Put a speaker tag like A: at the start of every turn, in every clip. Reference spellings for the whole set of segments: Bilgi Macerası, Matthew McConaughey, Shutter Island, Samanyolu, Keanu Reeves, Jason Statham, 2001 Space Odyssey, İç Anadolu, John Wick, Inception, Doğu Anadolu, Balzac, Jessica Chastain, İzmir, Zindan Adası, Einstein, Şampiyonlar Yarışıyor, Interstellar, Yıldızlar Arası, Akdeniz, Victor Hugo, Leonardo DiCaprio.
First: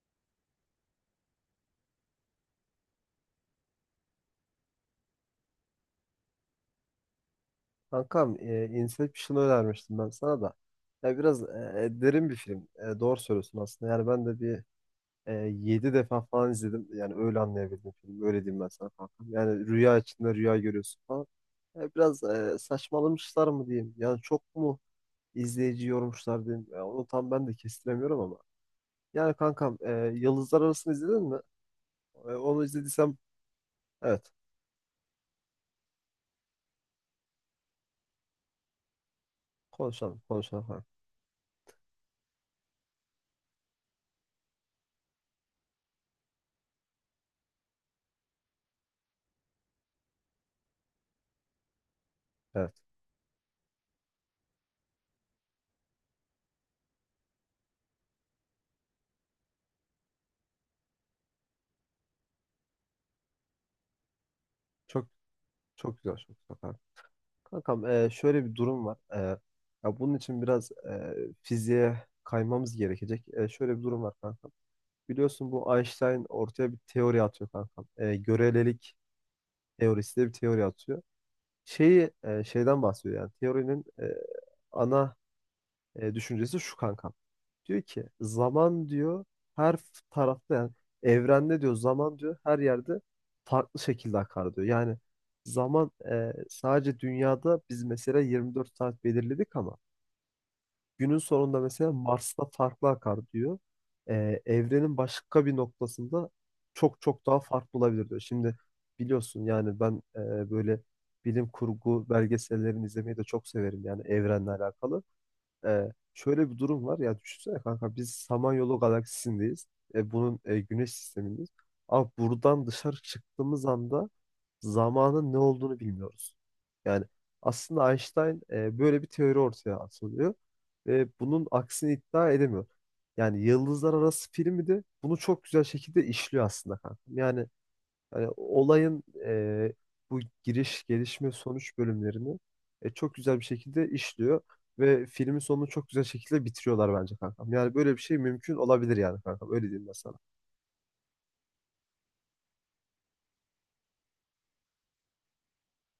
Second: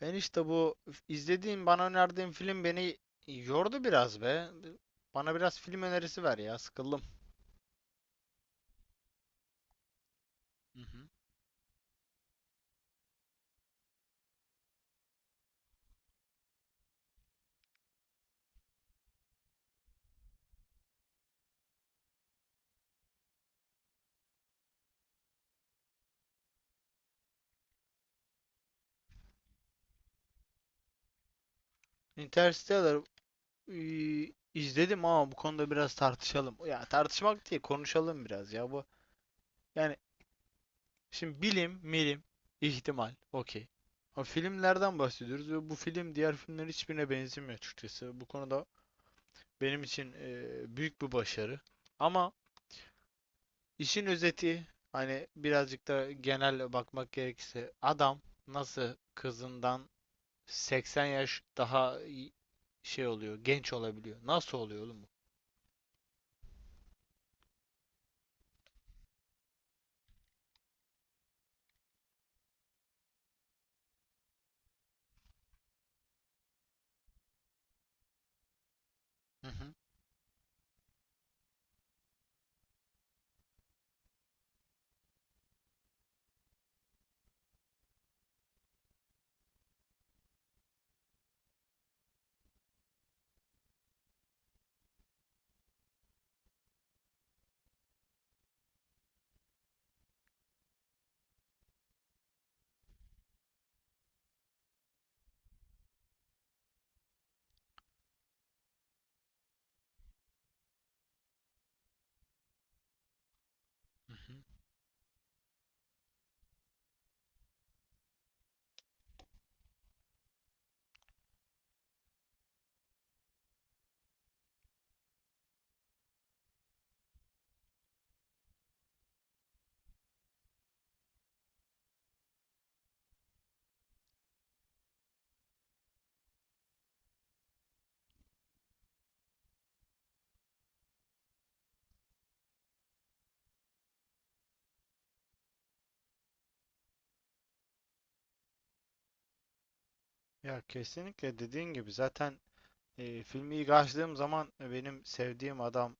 A: Ben işte bu izlediğim, bana önerdiğin film beni yordu biraz be. Bana biraz film önerisi ver ya, sıkıldım.
B: Kankam, Inception'ı önermiştim ben sana da.
A: Hı hı.
B: Ya biraz derin bir film. Doğru söylüyorsun aslında. Yani ben de bir 7 defa falan izledim. Yani öyle anlayabildim filmi. Öyle diyeyim ben sana kankam. Yani rüya içinde rüya görüyorsun falan. Biraz saçmalamışlar mı diyeyim. Yani çok mu izleyici yormuşlar diyeyim. Ya onu tam ben de kestiremiyorum ama. Yani kankam, Yıldızlar Arası'nı izledin mi? Onu
A: Interstellar.
B: izlediysem evet.
A: İzledim ama bu konuda biraz tartışalım. Ya tartışmak değil, konuşalım biraz ya bu. Yani
B: Konuşalım, konuşalım, kankam.
A: şimdi bilim, milim, ihtimal, okey. Ama filmlerden bahsediyoruz ve bu film diğer filmlerin hiçbirine benzemiyor açıkçası. Bu konuda benim için büyük bir başarı. Ama.
B: Evet.
A: İşin özeti, hani birazcık da genel bakmak gerekirse, adam nasıl kızından 80 yaş daha şey oluyor, genç olabiliyor. Nasıl oluyor oğlum bu?
B: Çok çok güzel, çok güzel, kankam. Kankam, şöyle bir durum var. Ya bunun için biraz fiziğe kaymamız gerekecek. Şöyle bir durum var kankam. Biliyorsun bu Einstein ortaya bir teori atıyor kankam. Görelilik
A: Hı hı,
B: teorisi diye bir teori atıyor. Şeyi, şeyden bahsediyor yani teorinin ana düşüncesi şu kankam. Diyor ki zaman diyor her tarafta, yani evrende diyor zaman diyor her yerde farklı şekilde akar diyor. Yani zaman sadece dünyada biz mesela 24 saat belirledik ama günün sonunda mesela Mars'ta farklı akar diyor. Evrenin başka bir noktasında çok çok daha farklı olabilir diyor. Şimdi biliyorsun yani ben böyle bilim kurgu belgesellerini izlemeyi de çok severim, yani
A: hı hı.
B: evrenle alakalı. Şöyle bir durum var, ya düşünsene kanka, biz Samanyolu galaksisindeyiz. Bunun güneş sistemindeyiz. Ama buradan dışarı çıktığımız anda zamanın ne olduğunu bilmiyoruz. Yani aslında Einstein böyle bir teori ortaya atılıyor ve bunun aksini iddia edemiyor. Yani Yıldızlar Arası filmi de bunu çok güzel şekilde işliyor aslında kanka. Yani hani olayın bu giriş, gelişme, sonuç bölümlerini çok güzel bir şekilde işliyor ve filmin sonunu çok güzel şekilde bitiriyorlar bence kankam. Yani böyle bir şey mümkün olabilir yani kankam. Öyle diyeyim ben sana.
A: Ya kesinlikle dediğin gibi zaten, filmi ilk açtığım zaman benim sevdiğim adam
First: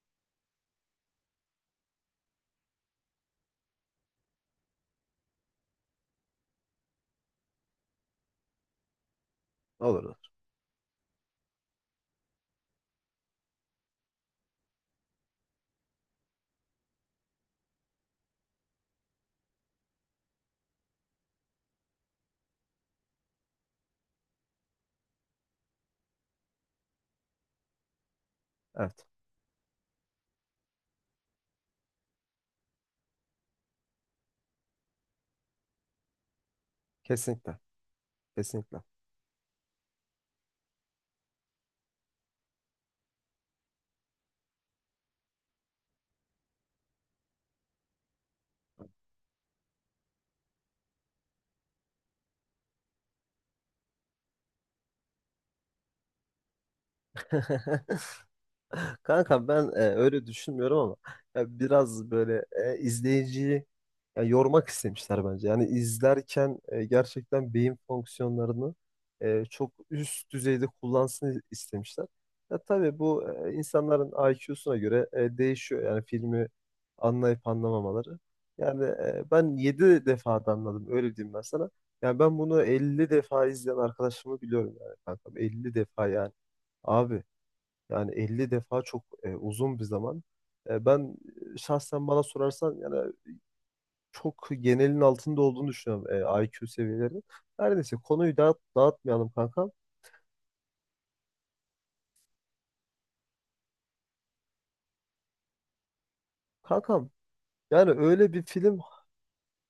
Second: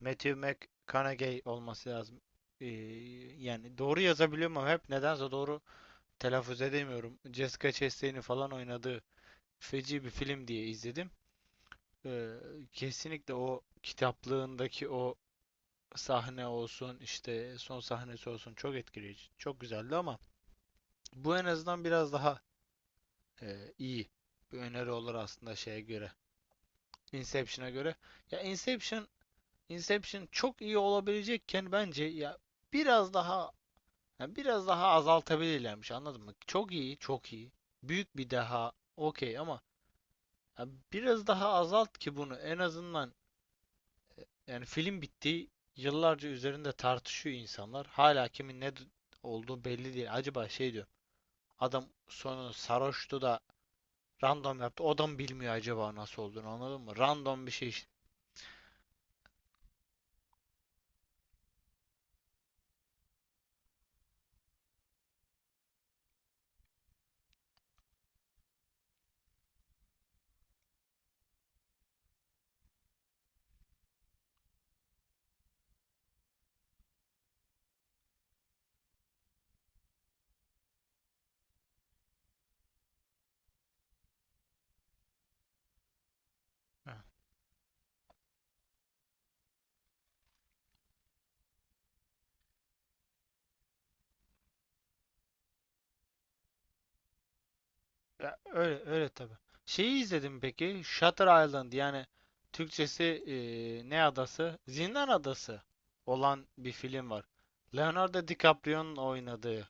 A: Matthew McConaughey olması lazım. E, yani doğru yazabiliyorum ama hep nedense doğru telaffuz edemiyorum. Jessica Chastain'in falan oynadığı feci
B: Olur,
A: bir
B: olur.
A: film diye izledim. Ee, Kesinlikle o kitaplığındaki o sahne olsun, işte son sahnesi olsun, çok etkileyici. Çok güzeldi ama bu en azından biraz daha iyi bir öneri olur aslında şeye göre. Inception'a göre. Ya
B: Evet.
A: Inception Inception çok iyi olabilecekken, bence biraz daha ya biraz daha azaltabilirlermiş, anladın mı? Çok iyi, çok iyi.
B: Kesinlikle.
A: Büyük bir daha
B: Kesinlikle.
A: okey ama ya biraz daha azalt ki bunu en azından. Yani film bitti. Yıllarca üzerinde tartışıyor insanlar. Hala kimin ne olduğu belli değil. Acaba şey diyor. Adam sonu sarhoştu da random yaptı. O da mı bilmiyor acaba nasıl olduğunu, anladın mı? Random bir şey işte.
B: Kanka ben öyle düşünmüyorum ama ya biraz böyle izleyiciyi ya, yormak istemişler bence. Yani izlerken gerçekten beyin fonksiyonlarını çok üst düzeyde kullansın istemişler. Ya tabii bu insanların IQ'suna göre değişiyor. Yani filmi anlayıp anlamamaları. Yani ben 7 defa da anladım, öyle diyeyim ben sana. Yani ben bunu 50 defa izleyen arkadaşımı biliyorum yani kankam. Elli defa yani.
A: Ha.
B: Abi, yani 50 defa çok uzun bir zaman. Ben şahsen bana sorarsan, yani çok genelin altında olduğunu düşünüyorum IQ seviyeleri. Her neyse,
A: Ya
B: konuyu
A: öyle öyle
B: dağıtmayalım
A: tabii.
B: kankam.
A: Şeyi izledim peki. Shutter Island, yani Türkçesi ne adası? Zindan Adası olan bir film
B: Kankam,
A: var.
B: yani
A: Leonardo
B: öyle bir film.
A: DiCaprio'nun oynadığı.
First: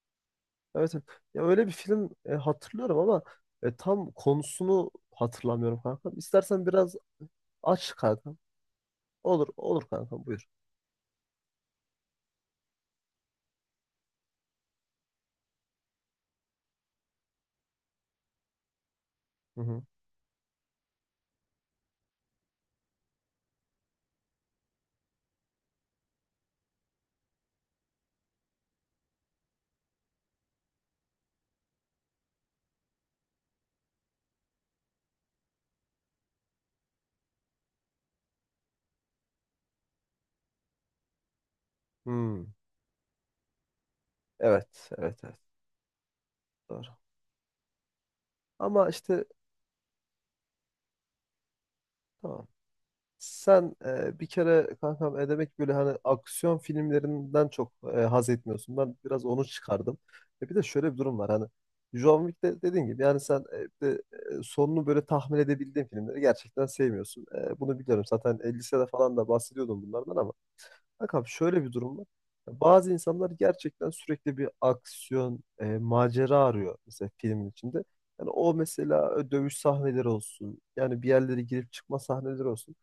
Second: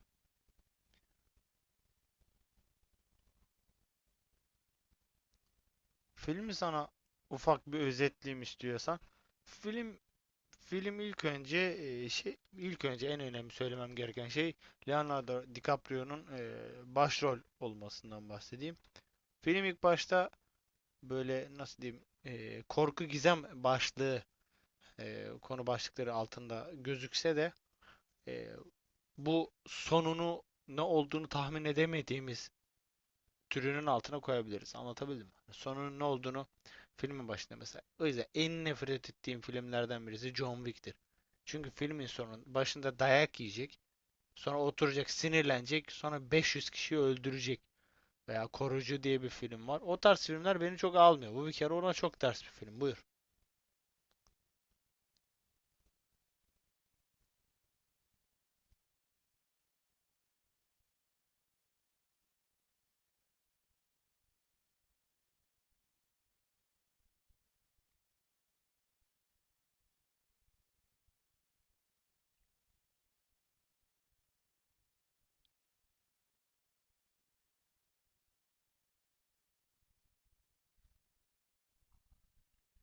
B: Evet, evet. Ya öyle bir film hatırlıyorum ama tam konusunu hatırlamıyorum kankam.
A: Filmi
B: İstersen
A: sana
B: biraz
A: ufak bir
B: aç kankam.
A: özetleyeyim istiyorsan.
B: Olur, olur
A: Film
B: kankam, buyur.
A: Film. İlk önce en önemli söylemem gereken şey, Leonardo DiCaprio'nun başrol olmasından bahsedeyim.
B: Hı
A: Film ilk
B: hı.
A: başta, böyle nasıl diyeyim, korku gizem başlığı, konu başlıkları altında gözükse de e, bu, sonunu ne olduğunu tahmin edemediğimiz türünün altına koyabiliriz. Anlatabildim mi? Sonunun ne olduğunu filmin başında mesela. O yüzden en nefret ettiğim filmlerden birisi John Wick'tir. Çünkü filmin sonun
B: Hmm.
A: başında dayak yiyecek. Sonra
B: Evet,
A: oturacak,
B: evet, evet,
A: sinirlenecek. Sonra 500
B: doğru.
A: kişiyi öldürecek. Veya
B: Ama
A: Korucu diye
B: işte
A: bir film var. O tarz filmler beni çok almıyor. Bu bir kere ona çok ters
B: tamam.
A: bir film. Buyur.
B: Sen bir kere kankam, demek böyle hani aksiyon filmlerinden çok haz etmiyorsun. Ben biraz onu çıkardım. Bir de şöyle bir durum var, hani John Wick'te dediğin gibi yani sen, sonunu böyle tahmin edebildiğin filmleri gerçekten sevmiyorsun. Bunu biliyorum zaten, lisede falan da bahsediyordum bunlardan, ama kankam şöyle bir durum var. Bazı insanlar gerçekten sürekli bir aksiyon, macera arıyor mesela filmin içinde. Yani o mesela dövüş sahneleri olsun, yani bir yerlere girip çıkma sahneleri olsun,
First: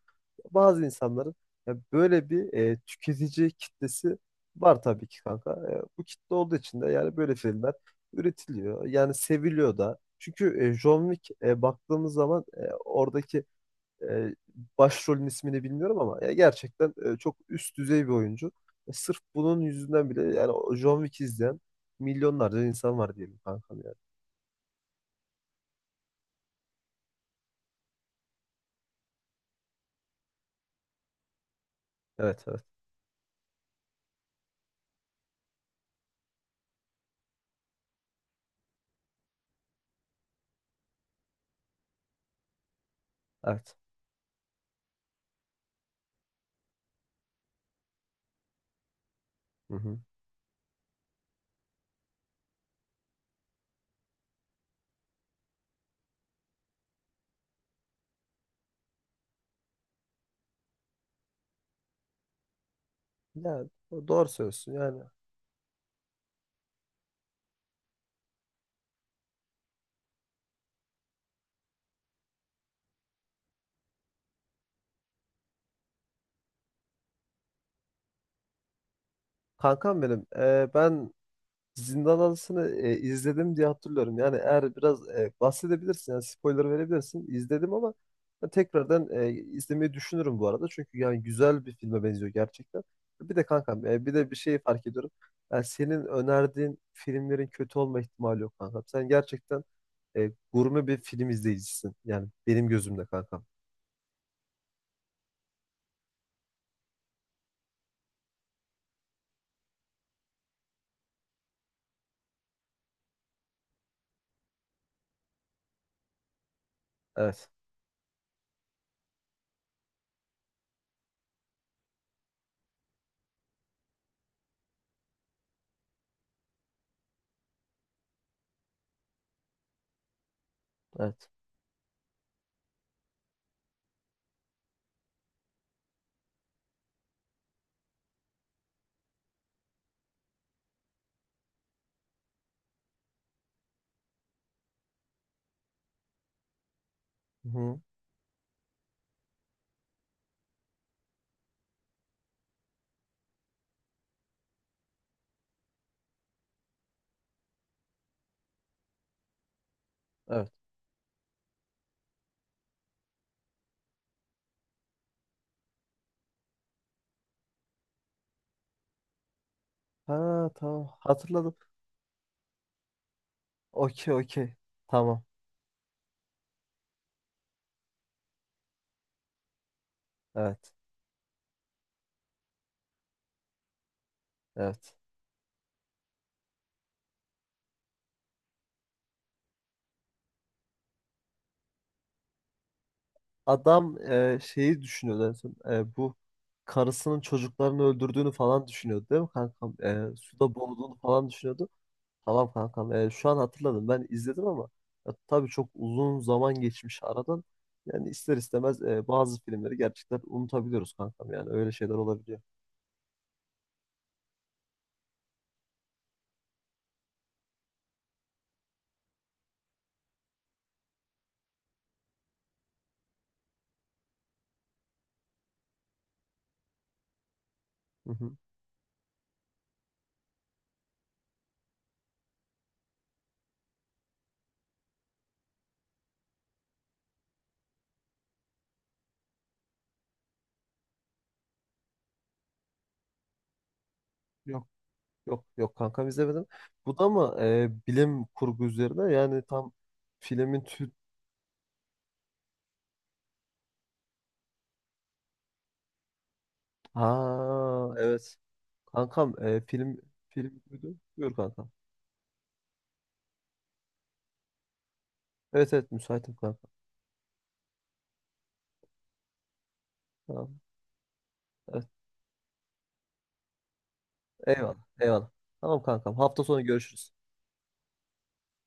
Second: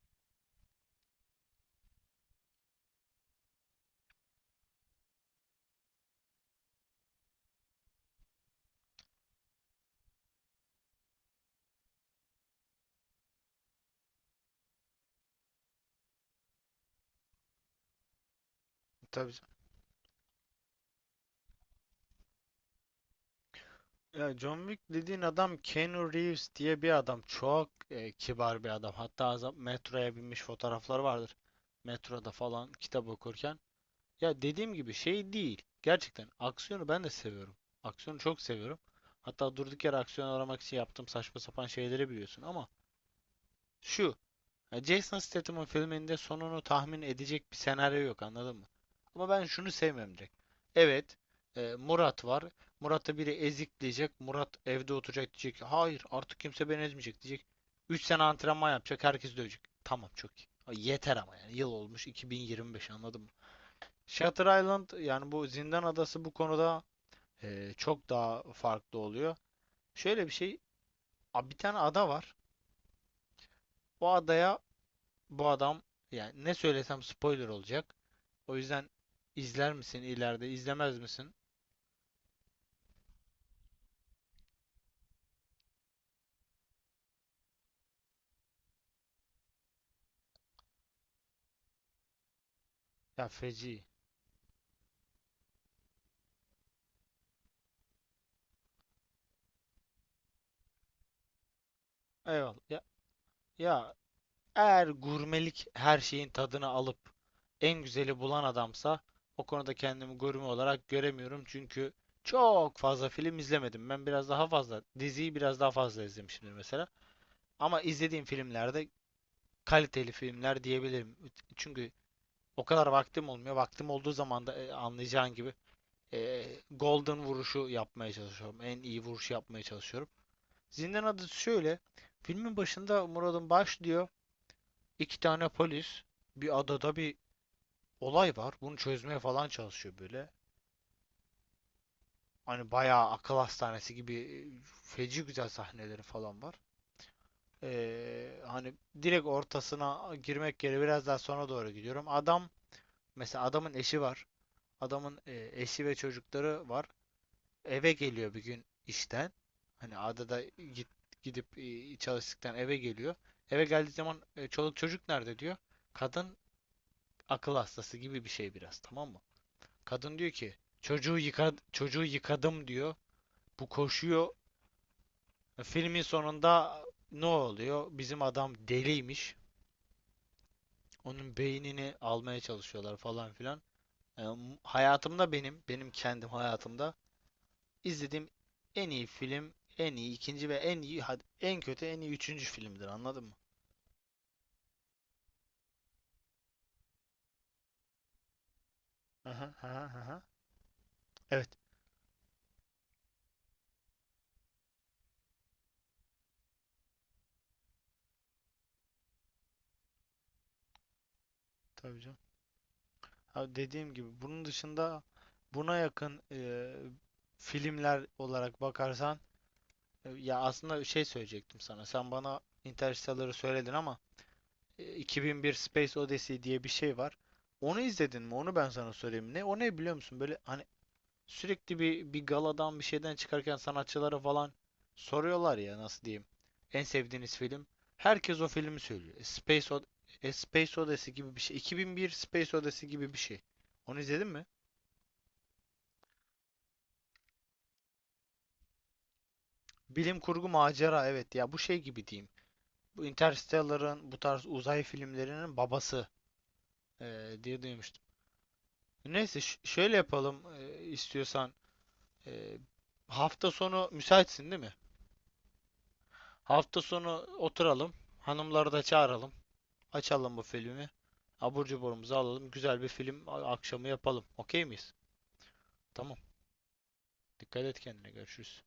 B: bazı insanların ya böyle bir tüketici kitlesi var tabii ki kanka. Bu kitle olduğu için de yani böyle filmler üretiliyor. Yani seviliyor da. Çünkü John Wick, baktığımız zaman oradaki e, başrolün ismini bilmiyorum ama ya gerçekten çok üst düzey bir oyuncu. Sırf
A: Tabii.
B: bunun yüzünden bile yani o John Wick izleyen milyonlarca insan var diyelim kankam yani.
A: Ya, John Wick dediğin adam Keanu Reeves diye bir adam. Çok kibar bir adam. Hatta metroya binmiş fotoğrafları vardır. Metroda
B: Evet, evet.
A: falan kitap okurken. Ya dediğim gibi şey değil. Gerçekten aksiyonu ben de seviyorum. Aksiyonu çok seviyorum. Hatta durduk yere aksiyon aramak için yaptığım saçma sapan şeyleri biliyorsun ama
B: Evet.
A: şu, ya Jason Statham'ın filminde sonunu tahmin edecek bir senaryo yok, anladın mı? Ama ben şunu
B: Hı hı.
A: sevmem direkt. Evet, Murat var. Murat'ı biri ezikleyecek. Murat evde oturacak, diyecek ki, hayır artık kimse beni ezmeyecek diyecek. 3 sene antrenman yapacak. Herkes dövecek. Tamam, çok iyi. Ay, yeter ama yani. Yıl olmuş 2025, anladın mı?
B: Yani doğru
A: Shutter
B: söylüyorsun
A: Island,
B: yani.
A: yani bu Zindan Adası, bu konuda çok daha farklı oluyor. Şöyle bir şey, bir tane ada var. O adaya bu adam, yani ne söylesem spoiler olacak. O yüzden izler
B: Kankam
A: misin ileride, izlemez
B: ben
A: misin?
B: Zindan Adası'nı izledim diye hatırlıyorum. Yani eğer biraz bahsedebilirsin, yani spoiler verebilirsin. İzledim ama ben tekrardan izlemeyi düşünürüm bu arada. Çünkü yani güzel bir filme benziyor gerçekten.
A: Ya
B: Bir de
A: feci.
B: kankam, bir de bir şey fark ediyorum. Yani senin önerdiğin filmlerin kötü olma ihtimali yok kankam. Sen gerçekten gurme bir film izleyicisin. Yani
A: Eyvallah.
B: benim
A: Ya,
B: gözümde kankam.
A: ya eğer gurmelik her şeyin tadını alıp en güzeli bulan adamsa, o konuda kendimi gurme olarak göremiyorum. Çünkü çok fazla film izlemedim. Ben biraz daha fazla, diziyi biraz daha fazla izlemişimdir mesela.
B: Evet,
A: Ama izlediğim filmlerde kaliteli filmler diyebilirim. Çünkü o kadar vaktim olmuyor. Vaktim olduğu zaman da, anlayacağın gibi, golden vuruşu yapmaya çalışıyorum. En iyi vuruşu yapmaya çalışıyorum. Zindan
B: evet.
A: Adası şöyle. Filmin başında Murad'ın başlıyor. İki tane polis, bir adada bir olay var. Bunu çözmeye falan çalışıyor böyle. Hani bayağı akıl hastanesi gibi, feci güzel sahneleri falan var.
B: Hı-hı.
A: Hani direkt ortasına girmek yerine biraz daha sonra doğru gidiyorum. Mesela adamın eşi var. Adamın eşi ve çocukları var. Eve geliyor bir gün işten. Hani adada
B: Evet.
A: gidip çalıştıktan eve geliyor. Eve geldiği zaman çoluk çocuk nerede diyor. Kadın akıl hastası gibi bir şey biraz, tamam mı? Kadın diyor
B: Ha,
A: ki,
B: tamam,
A: çocuğu yıka,
B: hatırladım.
A: çocuğu yıkadım diyor. Bu
B: Okey,
A: koşuyor.
B: okey. Tamam.
A: Filmin sonunda ne oluyor? Bizim adam deliymiş.
B: Evet,
A: Onun beynini almaya çalışıyorlar falan filan. E,
B: evet.
A: Hayatımda, benim kendim hayatımda izlediğim en iyi film, en iyi ikinci ve en iyi, hadi en kötü, en iyi üçüncü filmdir. Anladın mı?
B: Adam şeyi düşünüyordu en son. Bu karısının çocuklarını öldürdüğünü falan düşünüyordu değil mi
A: Aha,
B: kankam?
A: aha, aha.
B: Suda boğulduğunu falan
A: Evet.
B: düşünüyordu. Tamam kankam, şu an hatırladım. Ben izledim ama ya, tabii çok uzun zaman geçmiş aradan. Yani ister istemez bazı filmleri gerçekten unutabiliyoruz kankam. Yani öyle şeyler
A: Tabii canım.
B: olabiliyor.
A: Ha, dediğim gibi bunun dışında, buna yakın filmler olarak bakarsan, ya aslında şey söyleyecektim sana. Sen bana Interstellar'ı söyledin ama 2001 Space Odyssey diye bir şey var. Onu
B: Hı
A: izledin
B: hı.
A: mi? Onu ben sana söyleyeyim. Ne o, ne biliyor musun? Böyle hani sürekli bir galadan, bir şeyden çıkarken sanatçılara falan soruyorlar ya, nasıl diyeyim. En sevdiğiniz film. Herkes o filmi söylüyor. Space Odyssey gibi bir şey. 2001 Space Odyssey gibi bir şey. Onu izledin mi?
B: Yok, yok, yok, kankam, izlemedim. Bu da mı bilim kurgu üzerine? Yani tam
A: Bilim kurgu
B: filmin tü-
A: macera, evet ya, bu şey gibi diyeyim. Bu Interstellar'ın, bu tarz uzay filmlerinin babası diye
B: Ha,
A: duymuştum.
B: evet.
A: Neyse
B: Kankam,
A: şöyle
B: film
A: yapalım
B: film buydu. Buyur
A: istiyorsan.
B: kankam.
A: E, Hafta sonu müsaitsin değil mi?
B: Evet, evet, müsaitim kankam.
A: Hafta sonu oturalım. Hanımları da çağıralım. Açalım bu
B: Tamam.
A: filmi. Abur
B: Evet.
A: cuburumuzu alalım. Güzel bir film akşamı yapalım. Okey
B: Eyvallah.
A: miyiz?
B: Eyvallah. Tamam kankam.
A: Tamam.
B: Hafta sonu görüşürüz.
A: Dikkat et kendine. Görüşürüz.